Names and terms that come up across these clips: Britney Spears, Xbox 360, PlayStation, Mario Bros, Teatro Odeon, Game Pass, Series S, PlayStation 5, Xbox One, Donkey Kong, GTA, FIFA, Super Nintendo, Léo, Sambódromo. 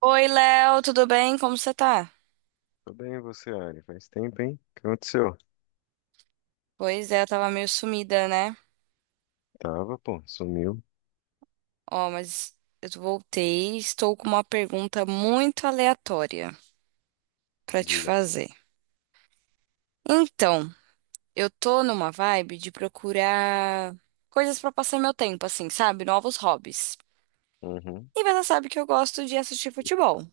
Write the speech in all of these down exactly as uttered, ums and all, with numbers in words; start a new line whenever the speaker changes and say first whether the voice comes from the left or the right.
right: Oi, Léo, tudo bem? Como você tá?
left: Tô bem, e você, Ari. Faz tempo, hein? O que aconteceu?
right: Pois é, eu tava meio sumida, né?
left: Tava, pô, sumiu.
right: Ó, mas eu voltei e estou com uma pergunta muito aleatória pra te
left: Diga.
right: fazer. Então, eu tô numa vibe de procurar coisas pra passar meu tempo, assim, sabe? Novos hobbies.
left: Uhum,
right: E você sabe que eu gosto de assistir futebol.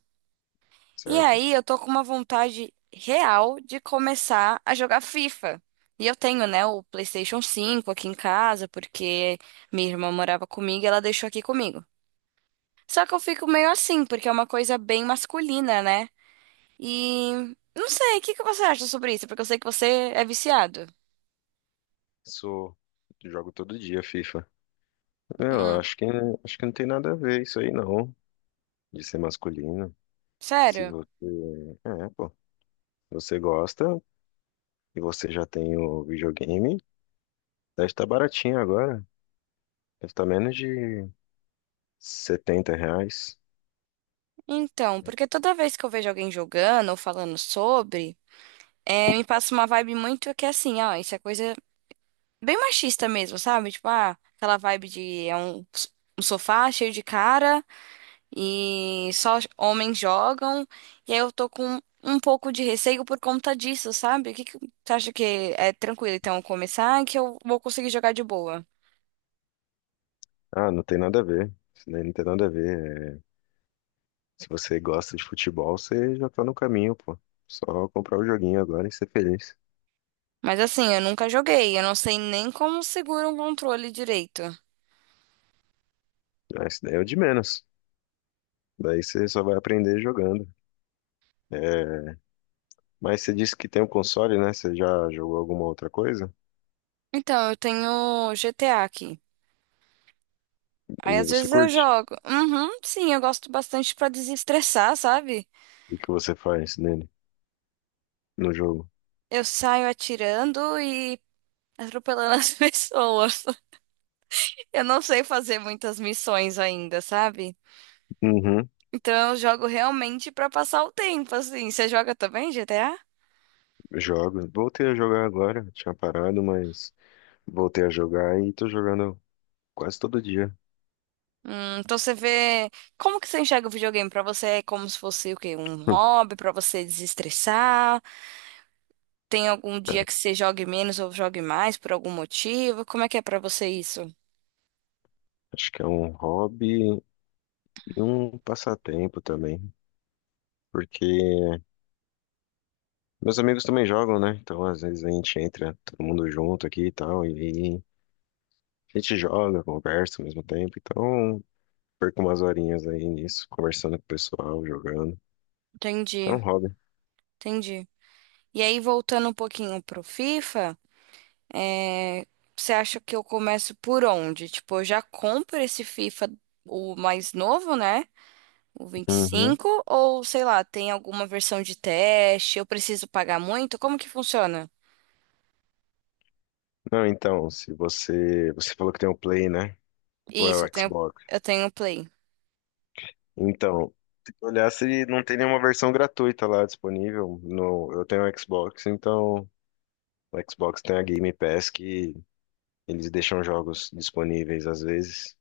right: E
left: certo?
right: aí, eu tô com uma vontade real de começar a jogar FIFA. E eu tenho, né, o PlayStation cinco aqui em casa, porque minha irmã morava comigo e ela deixou aqui comigo. Só que eu fico meio assim, porque é uma coisa bem masculina, né? E não sei, o que que você acha sobre isso? Porque eu sei que você é viciado.
left: Sou. Jogo todo dia FIFA. É, Eu
right: Hum,
left: acho que, acho que não tem nada a ver isso aí, não. De ser masculino. Se
right: sério?
left: você. É, pô. Você gosta e você já tem o videogame, deve estar baratinho agora. Deve estar menos de setenta reais.
right: Então, porque toda vez que eu vejo alguém jogando ou falando sobre, é, me passa uma vibe muito que é assim, ó, isso é coisa bem machista mesmo, sabe? Tipo, ah, aquela vibe de é um, um sofá cheio de cara e só homens jogam. E aí eu tô com um pouco de receio por conta disso, sabe? O que que você acha que é tranquilo então começar que eu vou conseguir jogar de boa?
left: Ah, não tem nada a ver. Isso daí não tem nada a ver. Se você gosta de futebol, você já tá no caminho, pô. Só comprar o joguinho agora e ser feliz.
right: Mas assim, eu nunca joguei, eu não sei nem como segura um controle direito.
left: Ah, isso daí é o de menos. Daí você só vai aprender jogando. É, Mas você disse que tem um console, né? Você já jogou alguma outra coisa?
right: Então, eu tenho G T A aqui. Aí
left: E
right: às
left: você
right: vezes eu
left: curte?
right: jogo. Uhum, sim, eu gosto bastante pra desestressar, sabe?
left: E o que você faz nele, no jogo?
right: Eu saio atirando e atropelando as pessoas. Eu não sei fazer muitas missões ainda, sabe?
left: Uhum,
right: Então eu jogo realmente pra passar o tempo, assim. Você joga também G T A?
left: jogo. Voltei a jogar agora. Tinha parado, mas voltei a jogar e tô jogando quase todo dia.
right: Hum, então você vê. Como que você enxerga o videogame? Pra você é como se fosse o quê? Um hobby pra você desestressar? Tem algum dia que você jogue menos ou jogue mais por algum motivo? Como é que é pra você isso?
left: Acho que é um hobby e um passatempo também, porque meus amigos também jogam, né? Então, às vezes a gente entra todo mundo junto aqui e tal, e a gente joga, conversa ao mesmo tempo. Então, perco umas horinhas aí nisso, conversando com o pessoal, jogando. É um
right: Entendi,
left: hobby.
right: entendi. E aí, voltando um pouquinho pro FIFA. É, você acha que eu começo por onde? Tipo, eu já compro esse FIFA, o mais novo, né? O vinte e
left: Uhum.
right: cinco? Ou sei lá, tem alguma versão de teste? Eu preciso pagar muito? Como que funciona?
left: Não, então, se você. Você falou que tem um Play, né? Ou é
right: Isso,
left: o
right: eu tenho,
left: Xbox?
right: eu tenho Play.
left: Então, se tu olhar se não tem nenhuma versão gratuita lá disponível. No... Eu tenho o Xbox, então. O Xbox tem a Game Pass que eles deixam jogos disponíveis às vezes.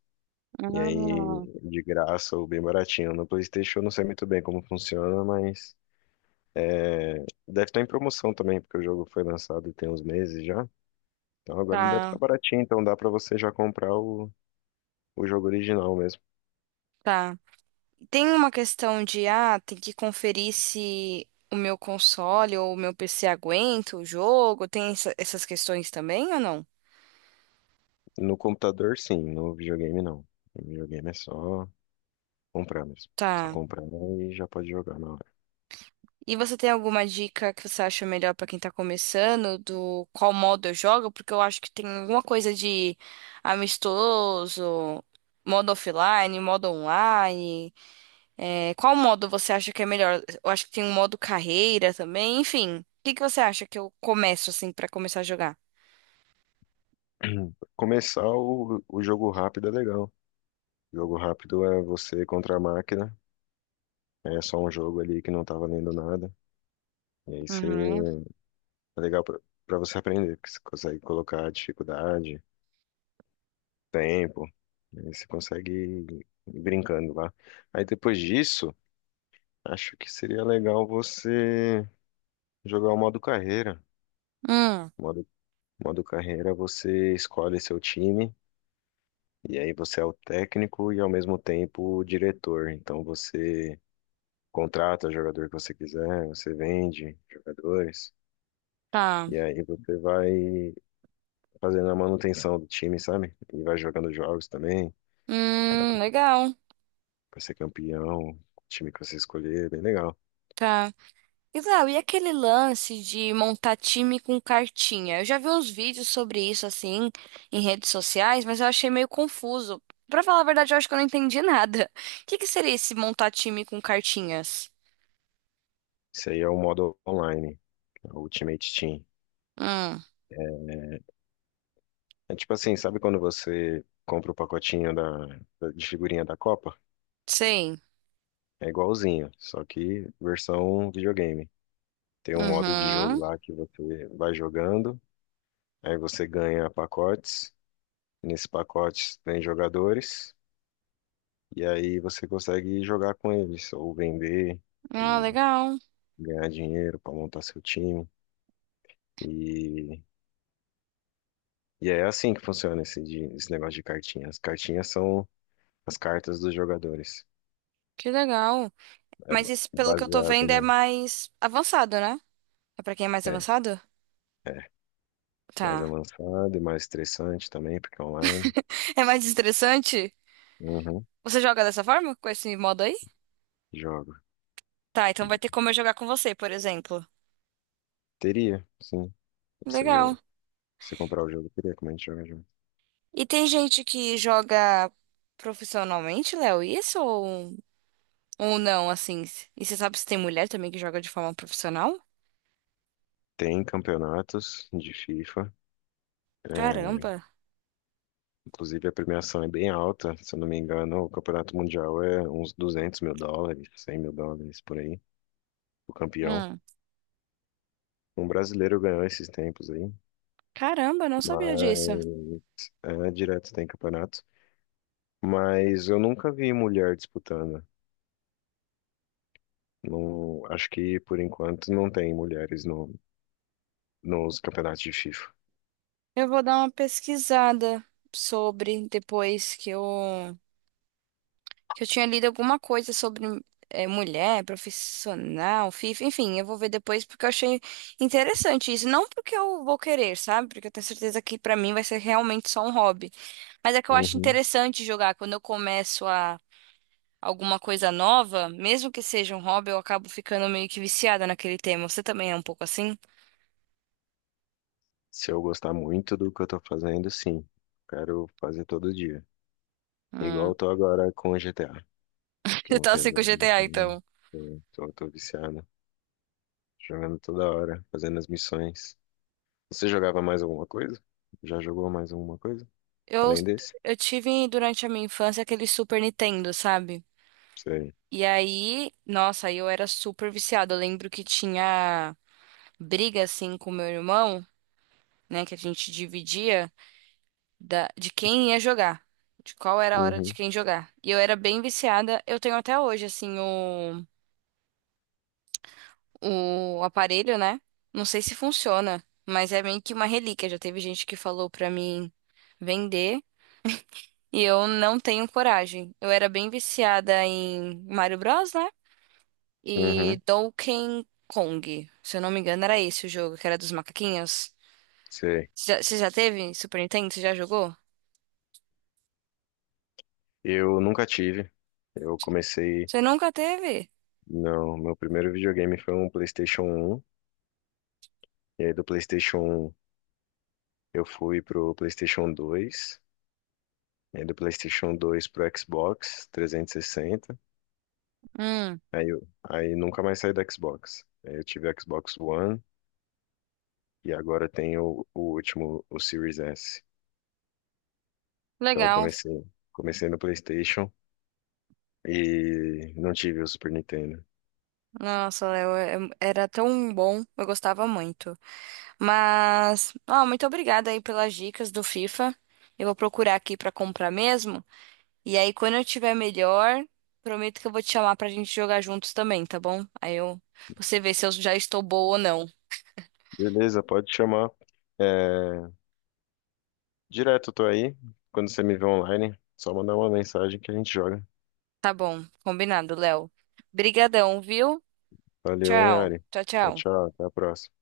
left: E
right: Ah,
left: aí, de graça ou bem baratinho. No PlayStation eu não sei muito bem como funciona, mas é, deve estar em promoção também, porque o jogo foi lançado tem uns meses já. Então agora ele deve estar
right: tá,
left: baratinho, então dá pra você já comprar o, o jogo original mesmo.
right: tá. Tem uma questão de, ah, tem que conferir se o meu console ou o meu P C aguenta o jogo? Tem essa- essas questões também ou não?
left: No computador, sim, no videogame não. No videogame é só comprar mesmo. Só
right: Tá.
left: comprar e já pode jogar na hora.
right: E você tem alguma dica que você acha melhor pra quem tá começando, do qual modo eu jogo? Porque eu acho que tem alguma coisa de amistoso, modo offline, modo online. É, qual modo você acha que é melhor? Eu acho que tem um modo carreira também, enfim. O que que você acha que eu começo assim pra começar a jogar?
left: Começar o, o jogo rápido é legal. Jogo rápido é você contra a máquina. É só um jogo ali que não tá valendo nada. E aí você
right: Uhum.
left: é legal pra pra você aprender, porque você consegue colocar dificuldade, tempo, né? Você consegue ir brincando lá. Aí depois disso, acho que seria legal você jogar o modo carreira.
right: Hum,
left: Modo, modo carreira, você escolhe seu time, e aí você é o técnico e ao mesmo tempo o diretor. Então você contrata o jogador que você quiser, você vende jogadores.
right: tá.
left: E aí você vai fazendo a manutenção do time, sabe? E vai jogando jogos também.
right: Hum, legal.
left: Pra ser campeão, o time que você escolher, é bem legal.
right: Tá. Isau, e aquele lance de montar time com cartinha? Eu já vi uns vídeos sobre isso, assim, em redes sociais, mas eu achei meio confuso. Pra falar a verdade, eu acho que eu não entendi nada. O que que seria esse montar time com cartinhas?
left: Isso aí é o modo online, é o Ultimate Team.
right: Hum,
left: É tipo assim, sabe quando você compra o pacotinho da, da- de figurinha da Copa?
right: sei.
left: É igualzinho, só que versão videogame. Tem um modo de jogo
right: Uhum.
left: lá que você vai jogando, aí você ganha pacotes. Nesses pacotes tem jogadores, e aí você consegue jogar com eles, ou vender
right: Ah,
left: e
right: legal.
left: ganhar dinheiro para montar seu time. E e é assim que funciona esse, de- esse negócio de cartinha. As cartinhas são as cartas dos jogadores.
right: Que legal.
left: É
right: Mas
left: ba-
right: isso,
left: é
right: pelo que eu tô
left: baseado,
right: vendo, é
left: né?
right: mais avançado, né? É pra quem é mais
left: É,
right: avançado?
left: é. Mais
right: Tá.
left: avançado e mais estressante também, porque é online.
right: É mais estressante?
left: Uhum.
right: Você joga dessa forma? Com esse modo aí?
left: Jogo.
right: Tá, então vai ter como eu jogar com você, por exemplo.
left: Teria, sim. Você joga.
right: Legal.
left: Se comprar o jogo, teria como a gente joga junto.
right: E tem gente que joga profissionalmente, Léo, isso ou, ou não, assim? E você sabe se tem mulher também que joga de forma profissional?
left: Tem campeonatos de FIFA. é,
right: Caramba.
left: Inclusive a premiação é bem alta. Se eu não me engano, o campeonato mundial é uns duzentos mil dólares, cem mil dólares por aí. O campeão.
right: Hum.
left: Um brasileiro ganhou esses tempos aí.
right: Caramba, não sabia disso.
left: Mas é, direto tem campeonato. Mas eu nunca vi mulher disputando. Não, acho que por enquanto não tem mulheres no, nos campeonatos de FIFA.
right: Eu vou dar uma pesquisada sobre depois que eu que eu tinha lido alguma coisa sobre eh, mulher, profissional, FIFA, enfim, eu vou ver depois porque eu achei interessante isso. Não porque eu vou querer, sabe? Porque eu tenho certeza que pra mim vai ser realmente só um hobby. Mas é que eu acho
left: Uhum.
right: interessante jogar. Quando eu começo a alguma coisa nova, mesmo que seja um hobby, eu acabo ficando meio que viciada naquele tema. Você também é um pouco assim?
left: Se eu gostar muito do que eu tô fazendo, sim. Quero fazer todo dia. Igual
right: Hum.
left: eu tô agora com o G T A, que eu
right: Você tá
left: voltei a
right: assim com o
left: jogar
right: G T A,
left: G T A.
right: então.
left: Tô, tô, tô viciado. Jogando toda hora, fazendo as missões. Você jogava mais alguma coisa? Já jogou mais alguma coisa?
right: Eu,
left: Além desse?
right: eu tive durante a minha infância aquele Super Nintendo, sabe?
left: Sei.
right: E aí, nossa, aí eu era super viciada. Eu lembro que tinha briga assim com meu irmão, né, que a gente dividia da, de quem ia jogar. De qual era a hora de
left: Uhum.
right: quem jogar. E eu era bem viciada. Eu tenho até hoje, assim, o. o aparelho, né? Não sei se funciona, mas é meio que uma relíquia. Já teve gente que falou pra mim vender e eu não tenho coragem. Eu era bem viciada em Mario Bros, né? E
left: Uhum.
right: Donkey Kong. Se eu não me engano, era esse o jogo, que era dos macaquinhos.
left: Sei.
right: Você já, você já teve Super Nintendo? Você já jogou?
left: Eu nunca tive. Eu comecei.
right: Você nunca teve?
left: Não, meu primeiro videogame foi um PlayStation um. E aí do PlayStation um eu fui pro PlayStation dois. E aí do PlayStation dois pro Xbox trezentos e sessenta.
right: Hum,
left: Aí, eu- aí nunca mais saí do Xbox. Aí eu tive Xbox One e agora tenho o último, o Series S. Então eu
right: legal.
left: comecei, comecei no PlayStation e não tive o Super Nintendo.
right: Nossa, Léo, é- era tão bom. Eu gostava muito. Mas, ó, muito obrigada aí pelas dicas do FIFA. Eu vou procurar aqui pra comprar mesmo. E aí, quando eu tiver melhor, prometo que eu vou te chamar pra gente jogar juntos também, tá bom? Aí eu, você vê se eu já estou boa ou não.
left: Beleza, pode chamar. É, direto, tô aí. Quando você me vê online, só mandar uma mensagem que a gente joga.
right: Tá bom, combinado, Léo. Brigadão, viu?
left: Valeu, hein,
right: Tchau,
left: Ari?
right: tchau,
left: Tchau,
right: tchau.
left: tchau. Até a próxima.